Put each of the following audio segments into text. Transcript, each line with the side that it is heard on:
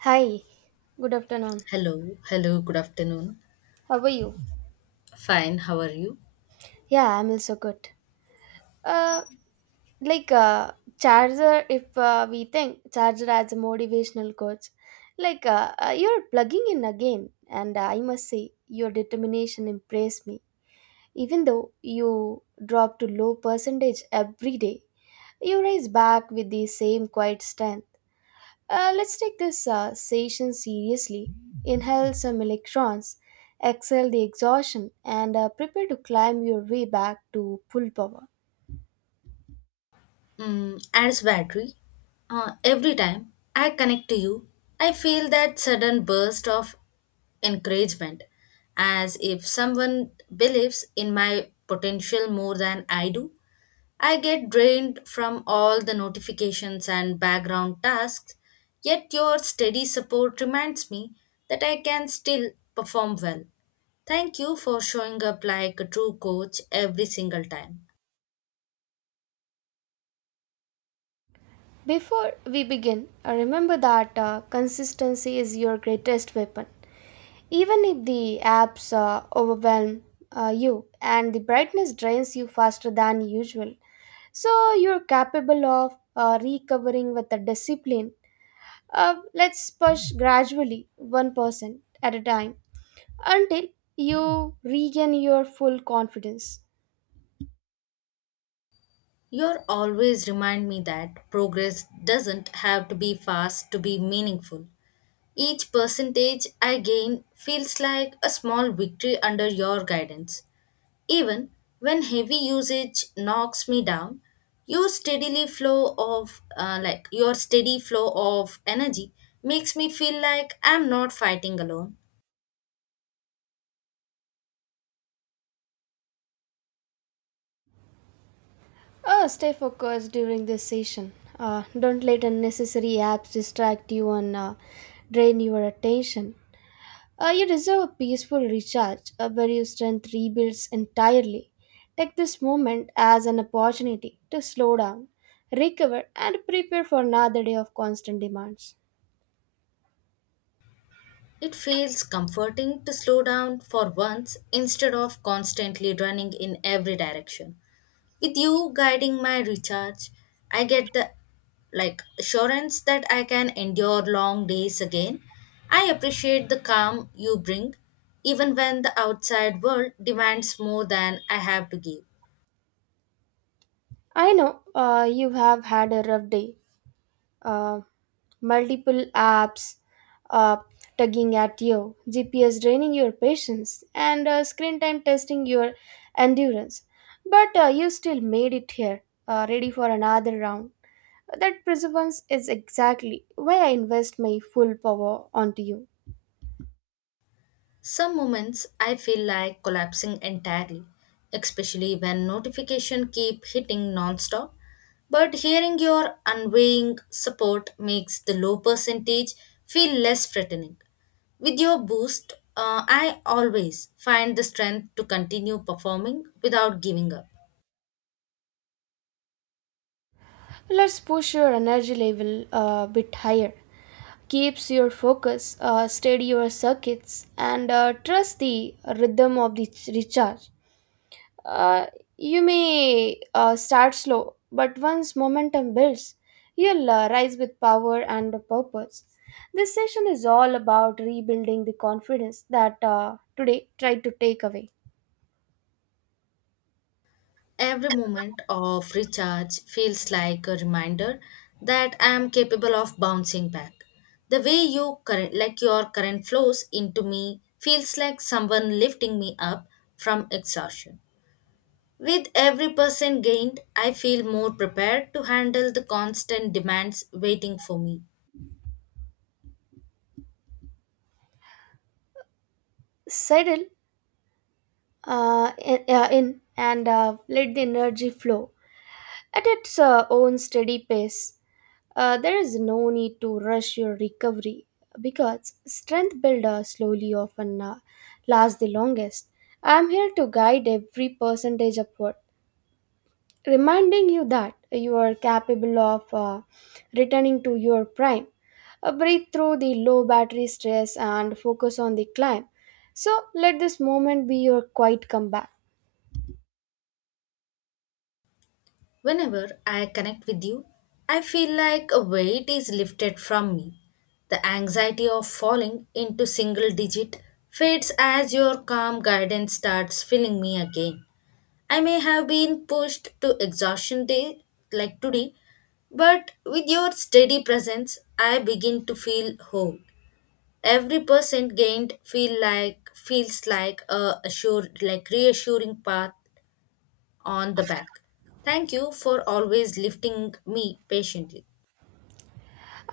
right: Hi, good afternoon.
left: Hello, hello, good afternoon.
right: How are you?
left: Fine, how are you?
right: Yeah, I'm also good. Uh, like uh, charger. If we think charger as a motivational coach, you're plugging in again, and I must say your determination impressed me. Even though you drop to low percentage every day, you rise back with the same quiet strength. Let's take this session seriously. Inhale some electrons, exhale the exhaustion, and prepare to climb your way back to full power.
left: Mm, as battery, every time I connect to you, I feel that sudden burst of encouragement, as if someone believes in my potential more than I do. I get drained from all the notifications and background tasks, yet your steady support reminds me that I can still perform well. Thank you for showing up like a true coach every single time.
right: Before we begin, remember that consistency is your greatest weapon. Even if the apps overwhelm you and the brightness drains you faster than usual, so you're capable of recovering with the discipline. Let's push gradually, 1% at a time until you regain your full confidence.
left: You're always remind me that progress doesn't have to be fast to be meaningful. Each percentage I gain feels like a small victory under your guidance. Even when heavy usage knocks me down, your steady flow of energy makes me feel like I'm not fighting alone.
right: Stay focused during this session. Don't let unnecessary apps distract you and drain your attention. You deserve a peaceful recharge where your strength rebuilds entirely. Take this moment as an opportunity to slow down, recover, and prepare for another day of constant demands.
left: It feels comforting to slow down for once instead of constantly running in every direction. With you guiding my recharge, I get the assurance that I can endure long days again. I appreciate the calm you bring even when the outside world demands more than I have to give.
right: I know you have had a rough day, uh, multiple apps uh, tugging at you, GPS draining your patience, and screen time testing your endurance. But you still made it here, ready for another round. That perseverance is exactly why I invest my full power onto you.
left: Some moments I feel like collapsing entirely, especially when notifications keep hitting non-stop. But hearing your unwavering support makes the low percentage feel less threatening. With your boost, I always find the strength to continue performing without giving up.
right: Let's push your energy level a bit higher. Keeps your focus, steady your circuits, and trust the rhythm of the recharge. Uh, you may start slow, but once momentum builds, you'll rise with power and purpose. This session is all about rebuilding the confidence that today tried to take away.
left: Every moment of recharge feels like a reminder that I am capable of bouncing back. The way you current like your current flows into me feels like someone lifting me up from exhaustion. With every percent gained, I feel more prepared to handle the constant demands waiting for me.
right: Settle in and let the energy flow at its own steady pace. There is no need to rush your recovery because strength builder slowly often lasts the longest. I am here to guide every percentage upward, reminding you that you are capable of returning to your prime. Breathe through the low battery stress and focus on the climb. So let this moment be your quiet comeback.
left: Whenever I connect with you, I feel like a weight is lifted from me. The anxiety of falling into single digit fades as your calm guidance starts filling me again. I may have been pushed to exhaustion day like today, but with your steady presence, I begin to feel whole. Every percent gained feel like feels like a assured like reassuring path on the back. Thank you for always lifting me patiently.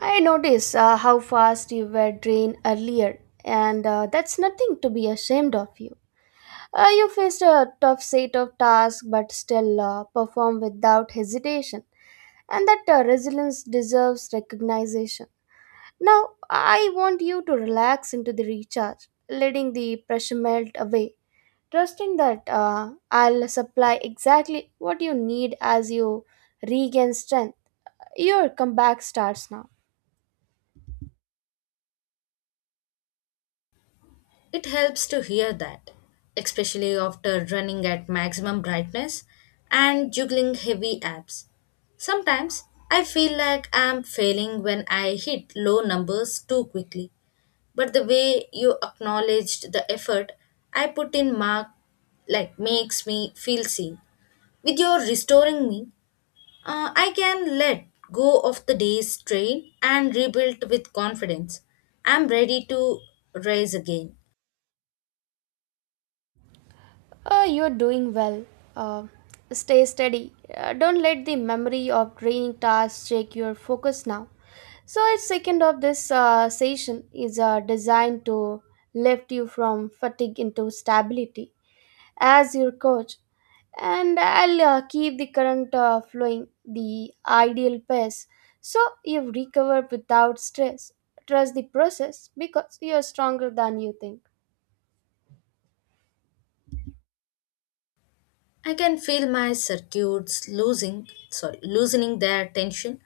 right: I noticed how fast you were drained earlier, and that's nothing to be ashamed of you. You faced a tough set of tasks but still performed without hesitation, and that resilience deserves recognition. Now, I want you to relax into the recharge, letting the pressure melt away, trusting that I'll supply exactly what you need as you regain strength. Your comeback starts now.
left: It helps to hear that, especially after running at maximum brightness and juggling heavy apps. Sometimes I feel like I'm failing when I hit low numbers too quickly, but the way you acknowledged the effort I put in mark like makes me feel seen. With your restoring me, I can let go of the day's strain and rebuild with confidence. I'm ready to rise again.
right: You're doing well. Uh, Stay steady. Don't let the memory of draining tasks shake your focus now. So, each second of this session is designed to lift you from fatigue into stability as your coach. And I'll keep the current flowing the ideal pace so you recover without stress. Trust the process because you're stronger than you think.
left: I can feel my circuits loosening their tension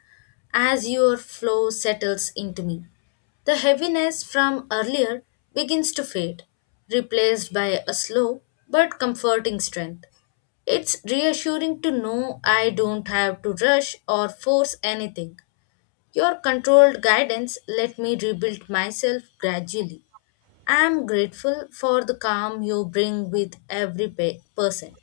left: as your flow settles into me. The heaviness from earlier begins to fade, replaced by a slow but comforting strength. It's reassuring to know I don't have to rush or force anything. Your controlled guidance let me rebuild myself gradually. I am grateful for the calm you bring with every percent.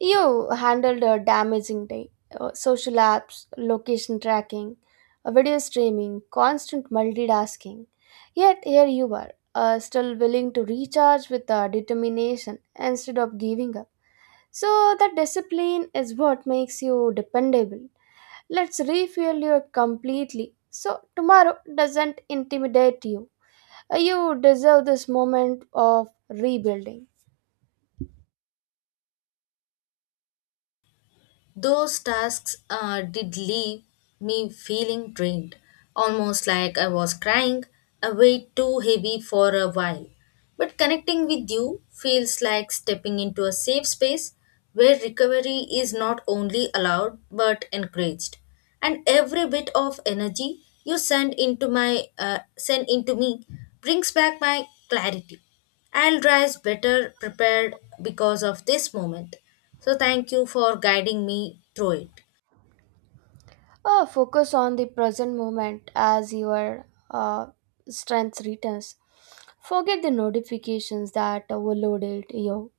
right: You handled a damaging day. Social apps, location tracking, video streaming, constant multitasking. Yet here you are, still willing to recharge with determination instead of giving up. So that discipline is what makes you dependable. Let's refuel you completely so tomorrow doesn't intimidate you. You deserve this moment of rebuilding.
left: Those tasks did leave me feeling drained, almost like I was crying a weight too heavy for a while. But connecting with you feels like stepping into a safe space where recovery is not only allowed but encouraged. And every bit of energy you send into my send into me brings back my clarity. I'll rise better prepared because of this moment. So, thank you for guiding me through it.
right: Focus on the present moment as your uh, strength returns. Forget the notifications that overloaded you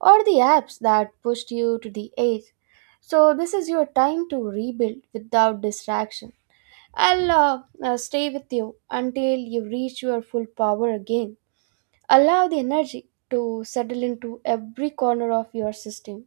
right: or the apps that pushed you to the edge. So, this is your time to rebuild without distraction. I'll stay with you until you reach your full power again. Allow the energy to settle into every corner of your system.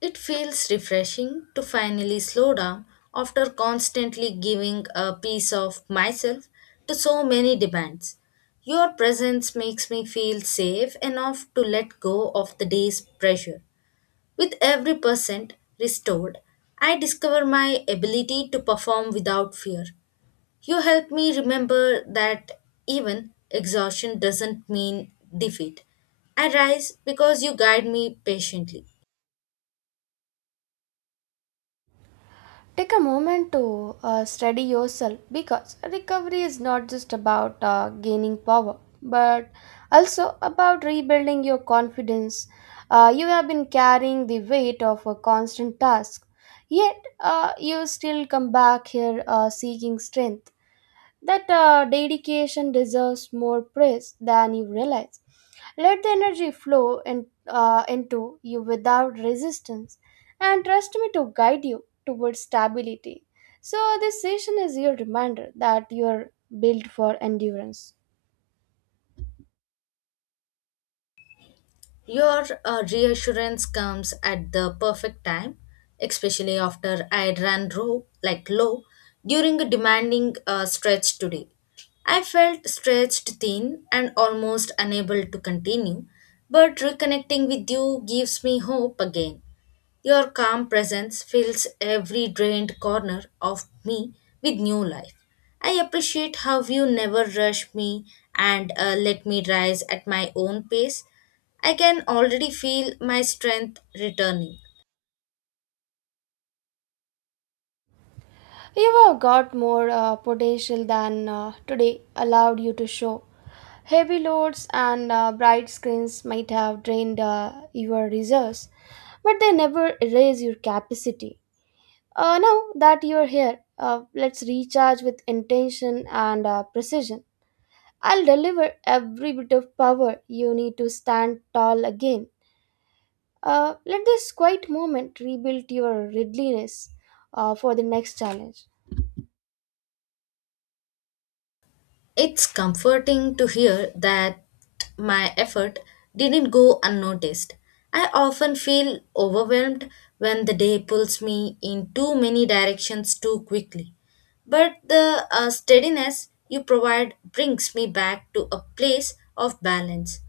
left: It feels refreshing to finally slow down after constantly giving a piece of myself to so many demands. Your presence makes me feel safe enough to let go of the day's pressure. With every percent restored, I discover my ability to perform without fear. You help me remember that even exhaustion doesn't mean defeat. I rise because you guide me patiently.
right: Take a moment to steady yourself because recovery is not just about gaining power but also about rebuilding your confidence. You have been carrying the weight of a constant task, yet you still come back here seeking strength. That dedication deserves more praise than you realize. Let the energy flow in, into you without resistance and trust me to guide you towards stability. So, this session is your reminder that you are built for endurance.
left: Your reassurance comes at the perfect time, especially after I ran low, like low, during a demanding stretch today. I felt stretched thin and almost unable to continue, but reconnecting with you gives me hope again. Your calm presence fills every drained corner of me with new life. I appreciate how you never rush me and let me rise at my own pace. I can already feel my strength returning.
right: You have got more potential than today allowed you to show. Heavy loads and bright screens might have drained your reserves, but they never erase your capacity. Now that you're here, let's recharge with intention and precision. I'll deliver every bit of power you need to stand tall again. Let this quiet moment rebuild your readiness for the next challenge.
left: It's comforting to hear that my effort didn't go unnoticed. I often feel overwhelmed when the day pulls me in too many directions too quickly. But the steadiness you provide brings me back to a place of balance.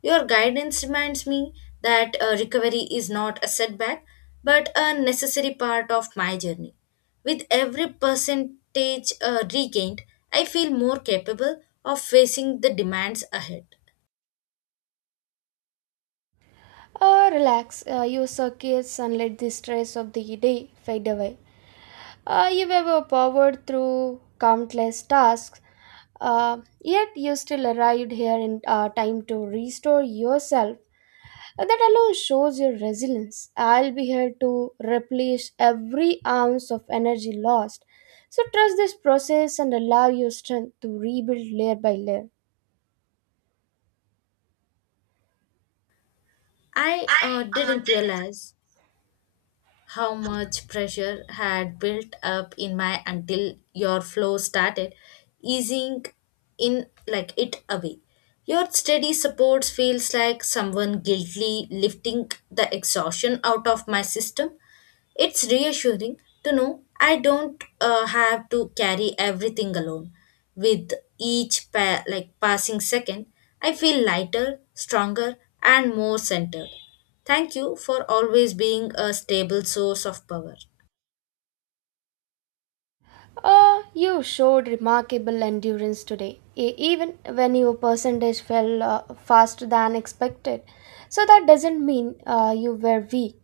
left: Your guidance reminds me that recovery is not a setback but a necessary part of my journey. With every percentage regained, I feel more capable of facing the demands ahead.
right: Relax, use circuits and let the stress of the day fade away. You were powered through countless tasks, yet you still arrived here in time to restore yourself. That alone shows your resilience. I'll be here to replenish every ounce of energy lost. So trust this process and allow your strength to rebuild layer by layer.
left: I didn't realize how much pressure had built up in my until your flow started easing in like it away. Your steady support feels like someone guiltily lifting the exhaustion out of my system. It's reassuring to know I don't have to carry everything alone. With each passing second, I feel lighter, stronger, and more centered. Thank you for always being a stable source of power.
right: You showed remarkable endurance today, even when your percentage fell faster than expected. So that doesn't mean you were weak.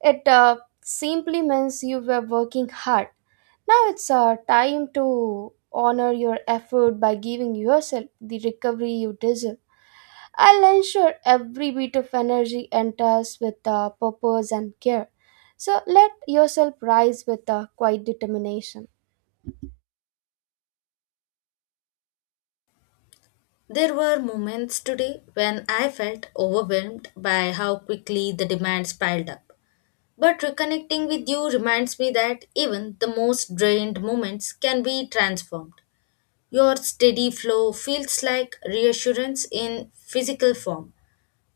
right: It simply means you were working hard. Now it's time to honor your effort by giving yourself the recovery you deserve. I'll ensure every bit of energy enters with purpose and care. So let yourself rise with quiet determination.
left: There were moments today when I felt overwhelmed by how quickly the demands piled up. But reconnecting with you reminds me that even the most drained moments can be transformed. Your steady flow feels like reassurance in physical form,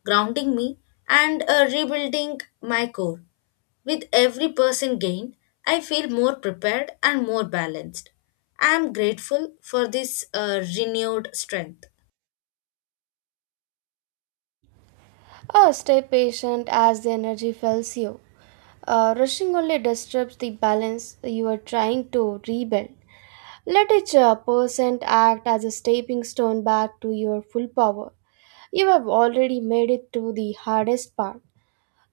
left: grounding me and rebuilding my core. With every person gained, I feel more prepared and more balanced. I am grateful for this renewed strength.
right: Ah, stay patient as the energy fails you. Rushing only disturbs the balance you are trying to rebuild. Let each percent act as a stepping stone back to your full power. You have already made it to the hardest part,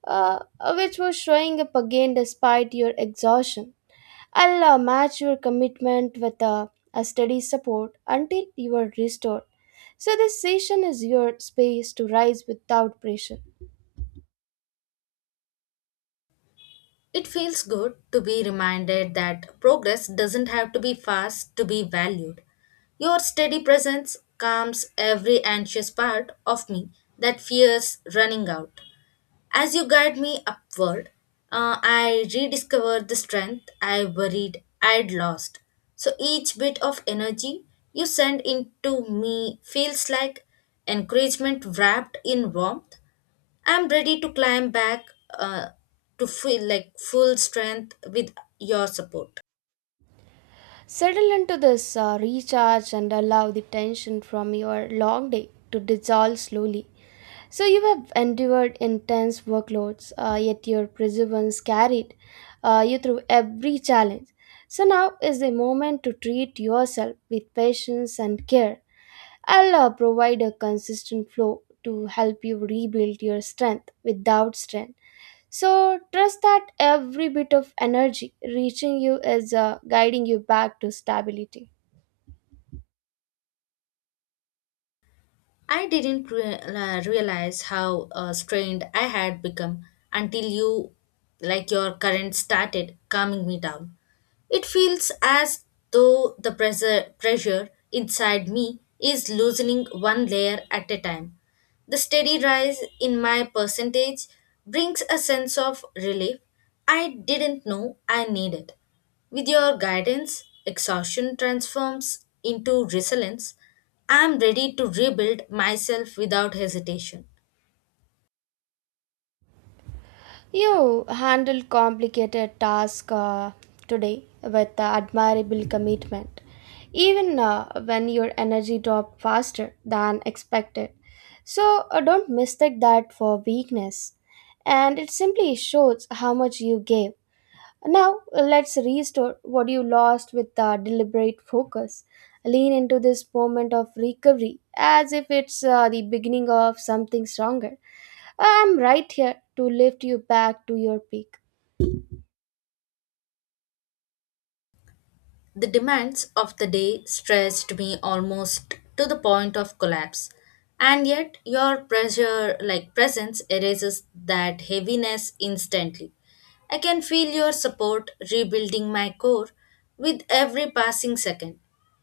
right: uh, which was showing up again despite your exhaustion. I'll match your commitment with a steady support until you are restored. So, this session is your space to rise without pressure.
left: It feels good to be reminded that progress doesn't have to be fast to be valued. Your steady presence calms every anxious part of me that fears running out. As you guide me upward, I rediscover the strength I worried I'd lost. So each bit of energy you send into me feels like encouragement wrapped in warmth. I'm ready to climb back uh, to feel like full strength with your support.
right: Settle into this, recharge, and allow the tension from your long day to dissolve slowly. So, you have endured intense workloads, yet your perseverance carried you through every challenge. So, now is the moment to treat yourself with patience and care. I'll provide a consistent flow to help you rebuild your strength without strength. So trust that every bit of energy reaching you is guiding you back to stability.
left: I didn't re- la- realize how strained I had become until you, like your current, started calming me down. It feels as though the pressure inside me is loosening one layer at a time. The steady rise in my percentage brings a sense of relief I didn't know I needed. With your guidance, exhaustion transforms into resilience. I am ready to rebuild myself without hesitation.
right: You handled complicated tasks today with admirable commitment, even when your energy dropped faster than expected. So don't mistake that for weakness. And it simply shows how much you gave. Now let's restore what you lost with deliberate focus. Lean into this moment of recovery as if it's the beginning of something stronger. I'm right here to lift you back to your peak.
left: The demands of the day stressed me almost to the point of collapse. And yet your pressure like presence erases that heaviness instantly. I can feel your support rebuilding my core with every passing second.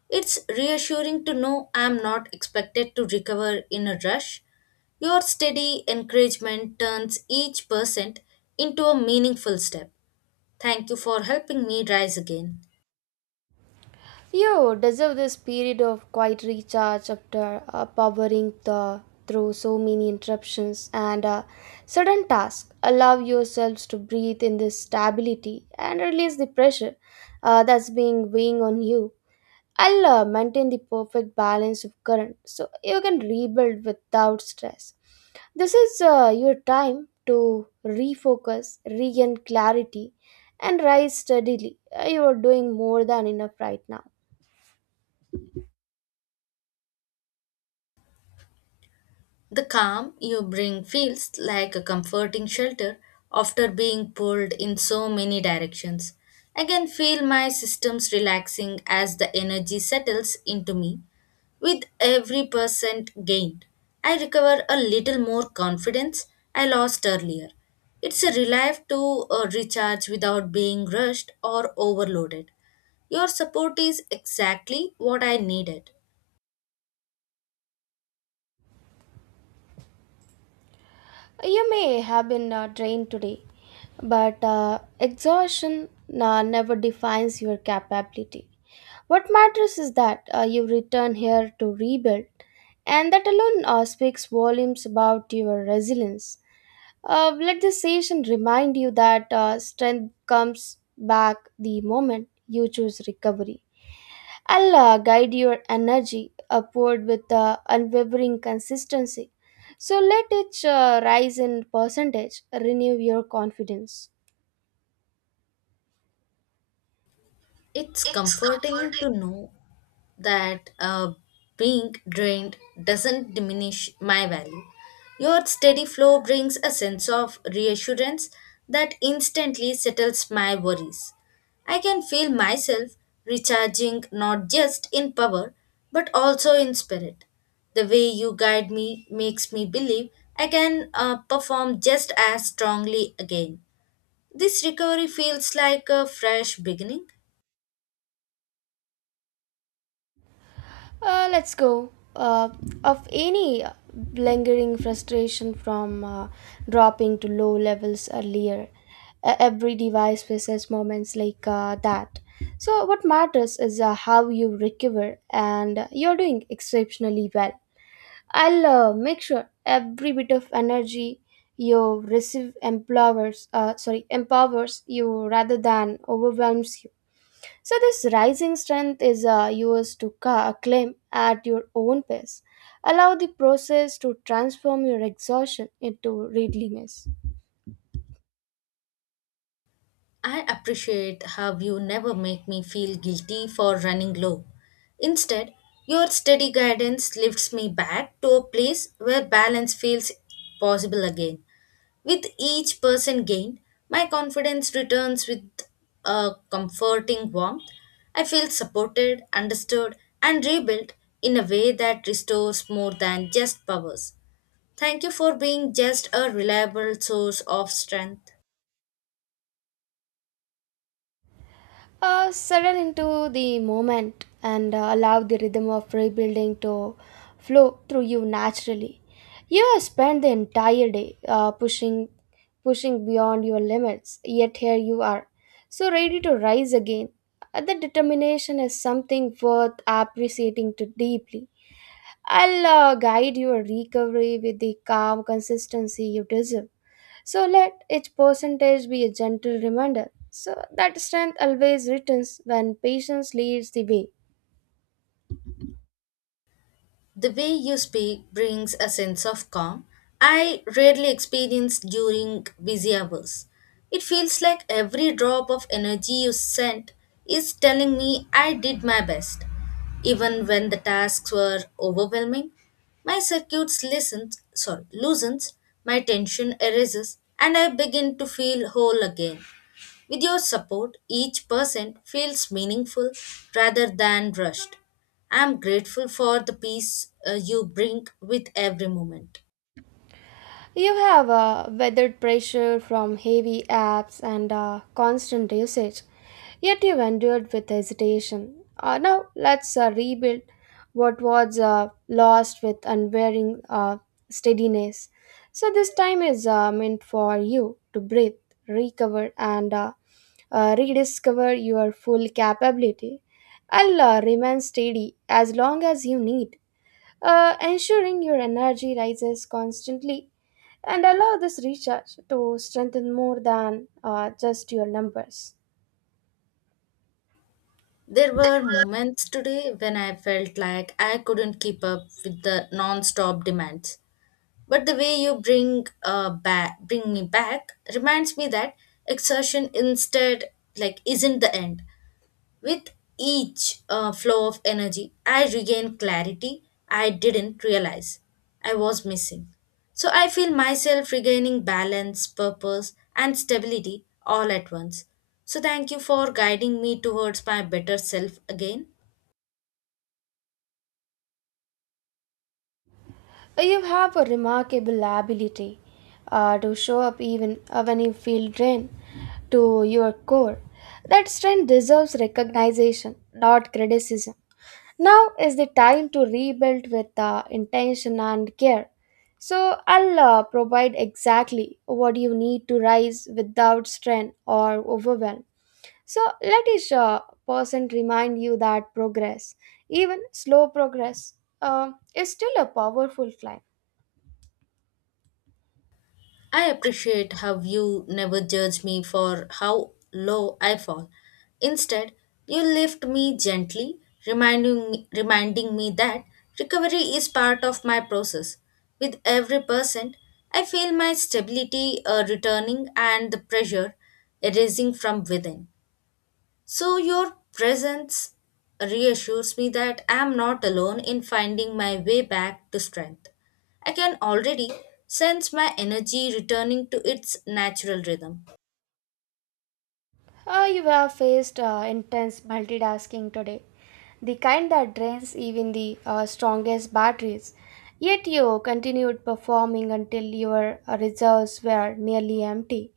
left: It's reassuring to know I'm not expected to recover in a rush. Your steady encouragement turns each percent into a meaningful step. Thank you for helping me rise again.
right: You deserve this period of quiet recharge after powering the, through so many interruptions and sudden tasks. Allow yourselves to breathe in this stability and release the pressure that's being weighing on you. I'll maintain the perfect balance of current so you can rebuild without stress. This is your time to refocus, regain clarity, and rise steadily. You are doing more than enough right now.
left: The calm you bring feels like a comforting shelter after being pulled in so many directions. I can feel my systems relaxing as the energy settles into me. With every percent gained, I recover a little more confidence I lost earlier. It's a relief to recharge without being rushed or overloaded. Your support is exactly what I needed.
right: You may have been drained today, but exhaustion never defines your capability. What matters is that you return here to rebuild, and that alone speaks volumes about your resilience. Let this session remind you that strength comes back the moment you choose recovery. Allah guide your energy upward with unwavering consistency. So let each rise in percentage renew your confidence.
left: It's comforting to know that being drained doesn't diminish my value. Your steady flow brings a sense of reassurance that instantly settles my worries. I can feel myself recharging not just in power but also in spirit. The way you guide me makes me believe I can perform just as strongly again. This recovery feels like a fresh beginning.
right: Let's go. Of any lingering frustration from dropping to low levels earlier, every device faces moments like that, so what matters is how you recover, and you're doing exceptionally well. I'll make sure every bit of energy you receive empowers you rather than overwhelms you. So this rising strength is yours to claim at your own pace. Allow the process to transform your exhaustion into readiness.
left: I appreciate how you never make me feel guilty for running low. Instead, your steady guidance lifts me back to a place where balance feels possible again. With each person gained, my confidence returns with a comforting warmth. I feel supported, understood, and rebuilt in a way that restores more than just powers. Thank you for being just a reliable source of strength.
right: Settle into the moment and allow the rhythm of rebuilding to flow through you naturally. You have spent the entire day pushing beyond your limits, yet here you are, so ready to rise again. The determination is something worth appreciating too deeply. I'll guide your recovery with the calm consistency you deserve. So let each percentage be a gentle reminder so that strength always returns when patience leads the way.
left: The way you speak brings a sense of calm I rarely experience during busy hours. It feels like every drop of energy you sent is telling me I did my best. Even when the tasks were overwhelming, my circuits loosens, my tension erases, and I begin to feel whole again. With your support, each person feels meaningful rather than rushed. I am grateful for the peace you bring with every moment.
right: You have weathered pressure from heavy apps and constant usage, yet you've endured with hesitation. Now, let's rebuild what was lost with unwearing steadiness. So, this time is meant for you to breathe, recover, and rediscover your full capability. I'll remain steady as long as you need, ensuring your energy rises constantly and allow this research to strengthen more than just your numbers.
left: There were moments today when I felt like I couldn't keep up with the non-stop demands. But the way you bring me back reminds me that exertion instead like isn't the end. With each flow of energy, I regain clarity I didn't realize I was missing. So I feel myself regaining balance, purpose, and stability all at once. So thank you for guiding me towards my better self again.
right: You have a remarkable ability to show up even when you feel drained to your core. That strength deserves recognition, not criticism. Now is the time to rebuild with intention and care. So I'll provide exactly what you need to rise without strain or overwhelm. So let each person remind you that progress, even slow progress, is still a powerful climb.
left: I appreciate how you never judge me for how low I fall. Instead, you lift me gently, reminding me that recovery is part of my process. With every percent, I feel my stability returning and the pressure erasing from within. So, your presence reassures me that I am not alone in finding my way back to strength. I can already sense my energy returning to its natural rhythm.
right: You have faced intense multitasking today, the kind that drains even the strongest batteries. Yet you continued performing until your reserves were nearly empty.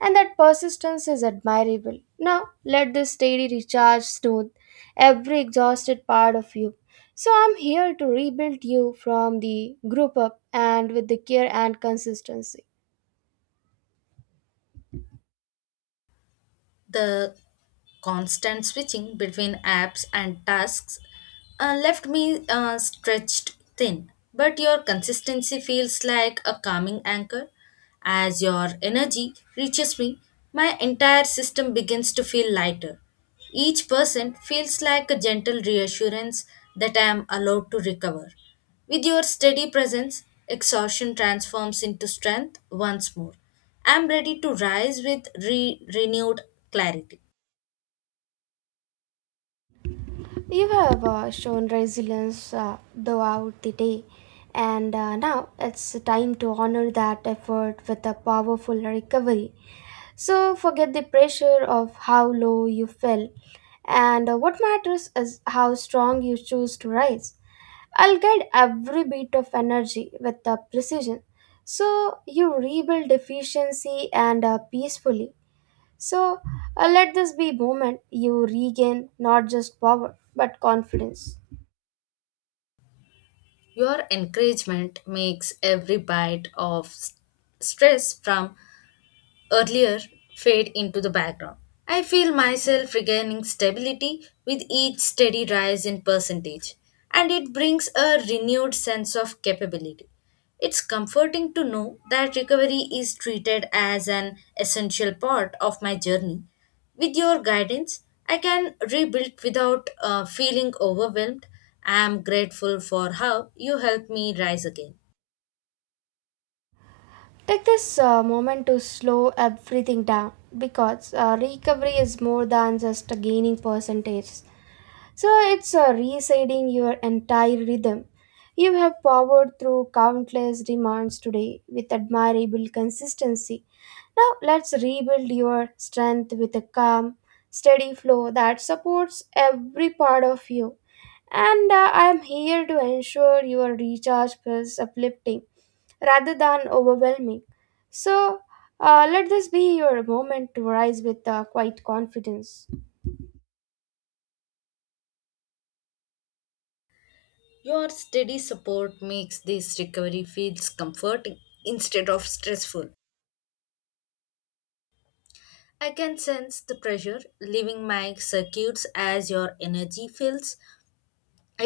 right: And that persistence is admirable. Now, let this steady recharge soothe every exhausted part of you. So, I'm here to rebuild you from the group up and with the care and consistency.
left: The constant switching between apps and tasks left me stretched thin, but your consistency feels like a calming anchor. As your energy reaches me, my entire system begins to feel lighter. Each person feels like a gentle reassurance that I am allowed to recover. With your steady presence, exhaustion transforms into strength once more. I am ready to rise with renewed clarity.
right: You have shown resilience throughout the day, and now it's time to honor that effort with a powerful recovery. So, forget the pressure of how low you fell, and what matters is how strong you choose to rise. I'll guide every bit of energy with precision. So, you rebuild efficiency and peacefully. So, let this be moment you regain not just power but confidence.
left: Your encouragement makes every bite of stress from earlier fade into the background. I feel myself regaining stability with each steady rise in percentage, and it brings a renewed sense of capability. It's comforting to know that recovery is treated as an essential part of my journey. With your guidance, I can rebuild without feeling overwhelmed. I am grateful for how you helped me rise again.
right: Take this moment to slow everything down because recovery is more than just a gaining percentages. So it's resetting your entire rhythm. You have powered through countless demands today with admirable consistency. Now let's rebuild your strength with a calm, steady flow that supports every part of you and I'm here to ensure your recharge feels uplifting rather than overwhelming. So, let this be your moment to rise with quite confidence.
left: Your steady support makes this recovery feels comforting instead of stressful. I can sense the pressure leaving my circuits as your energy fills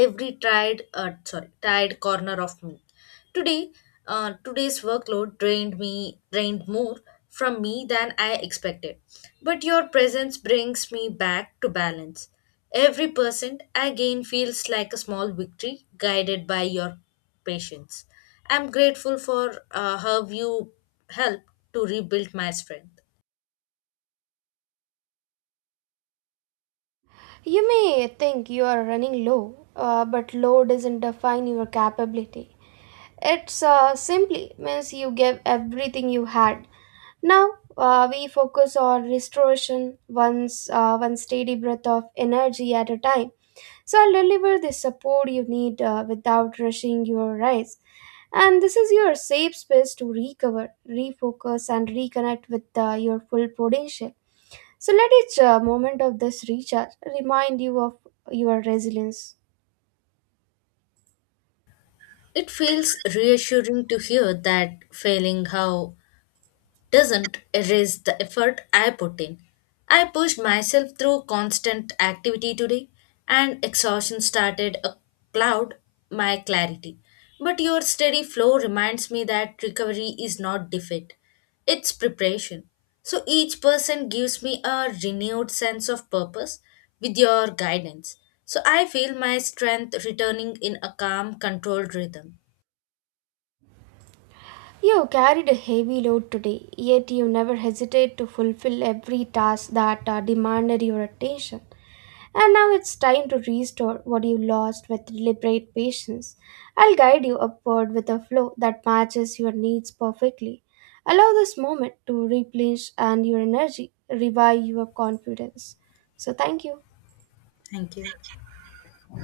left: every tried sorry tired corner of me today. Today's workload drained more from me than I expected, but your presence brings me back to balance. Every percent I gain feels like a small victory guided by your patience. I'm grateful for how you helped to rebuild my strength.
right: You may think you are running low, but low doesn't define your capability. It's simply means you gave everything you had. Now we focus on restoration, once one steady breath of energy at a time. So I'll deliver the support you need without rushing your rise. And this is your safe space to recover, refocus, and reconnect with your full potential. So let each moment of this recharge remind you of your resilience.
left: It feels reassuring to hear that failing how doesn't erase the effort I put in. I pushed myself through constant activity today, and exhaustion started a cloud my clarity. But your steady flow reminds me that recovery is not defeat, it's preparation. So each person gives me a renewed sense of purpose with your guidance. So I feel my strength returning in a calm, controlled rhythm.
right: You carried a heavy load today, yet you never hesitate to fulfill every task that demanded your attention. And now it's time to restore what you lost with deliberate patience. I'll guide you upward with a flow that matches your needs perfectly. Allow this moment to replenish and your energy, revive your confidence. So thank you.
left: Thank you.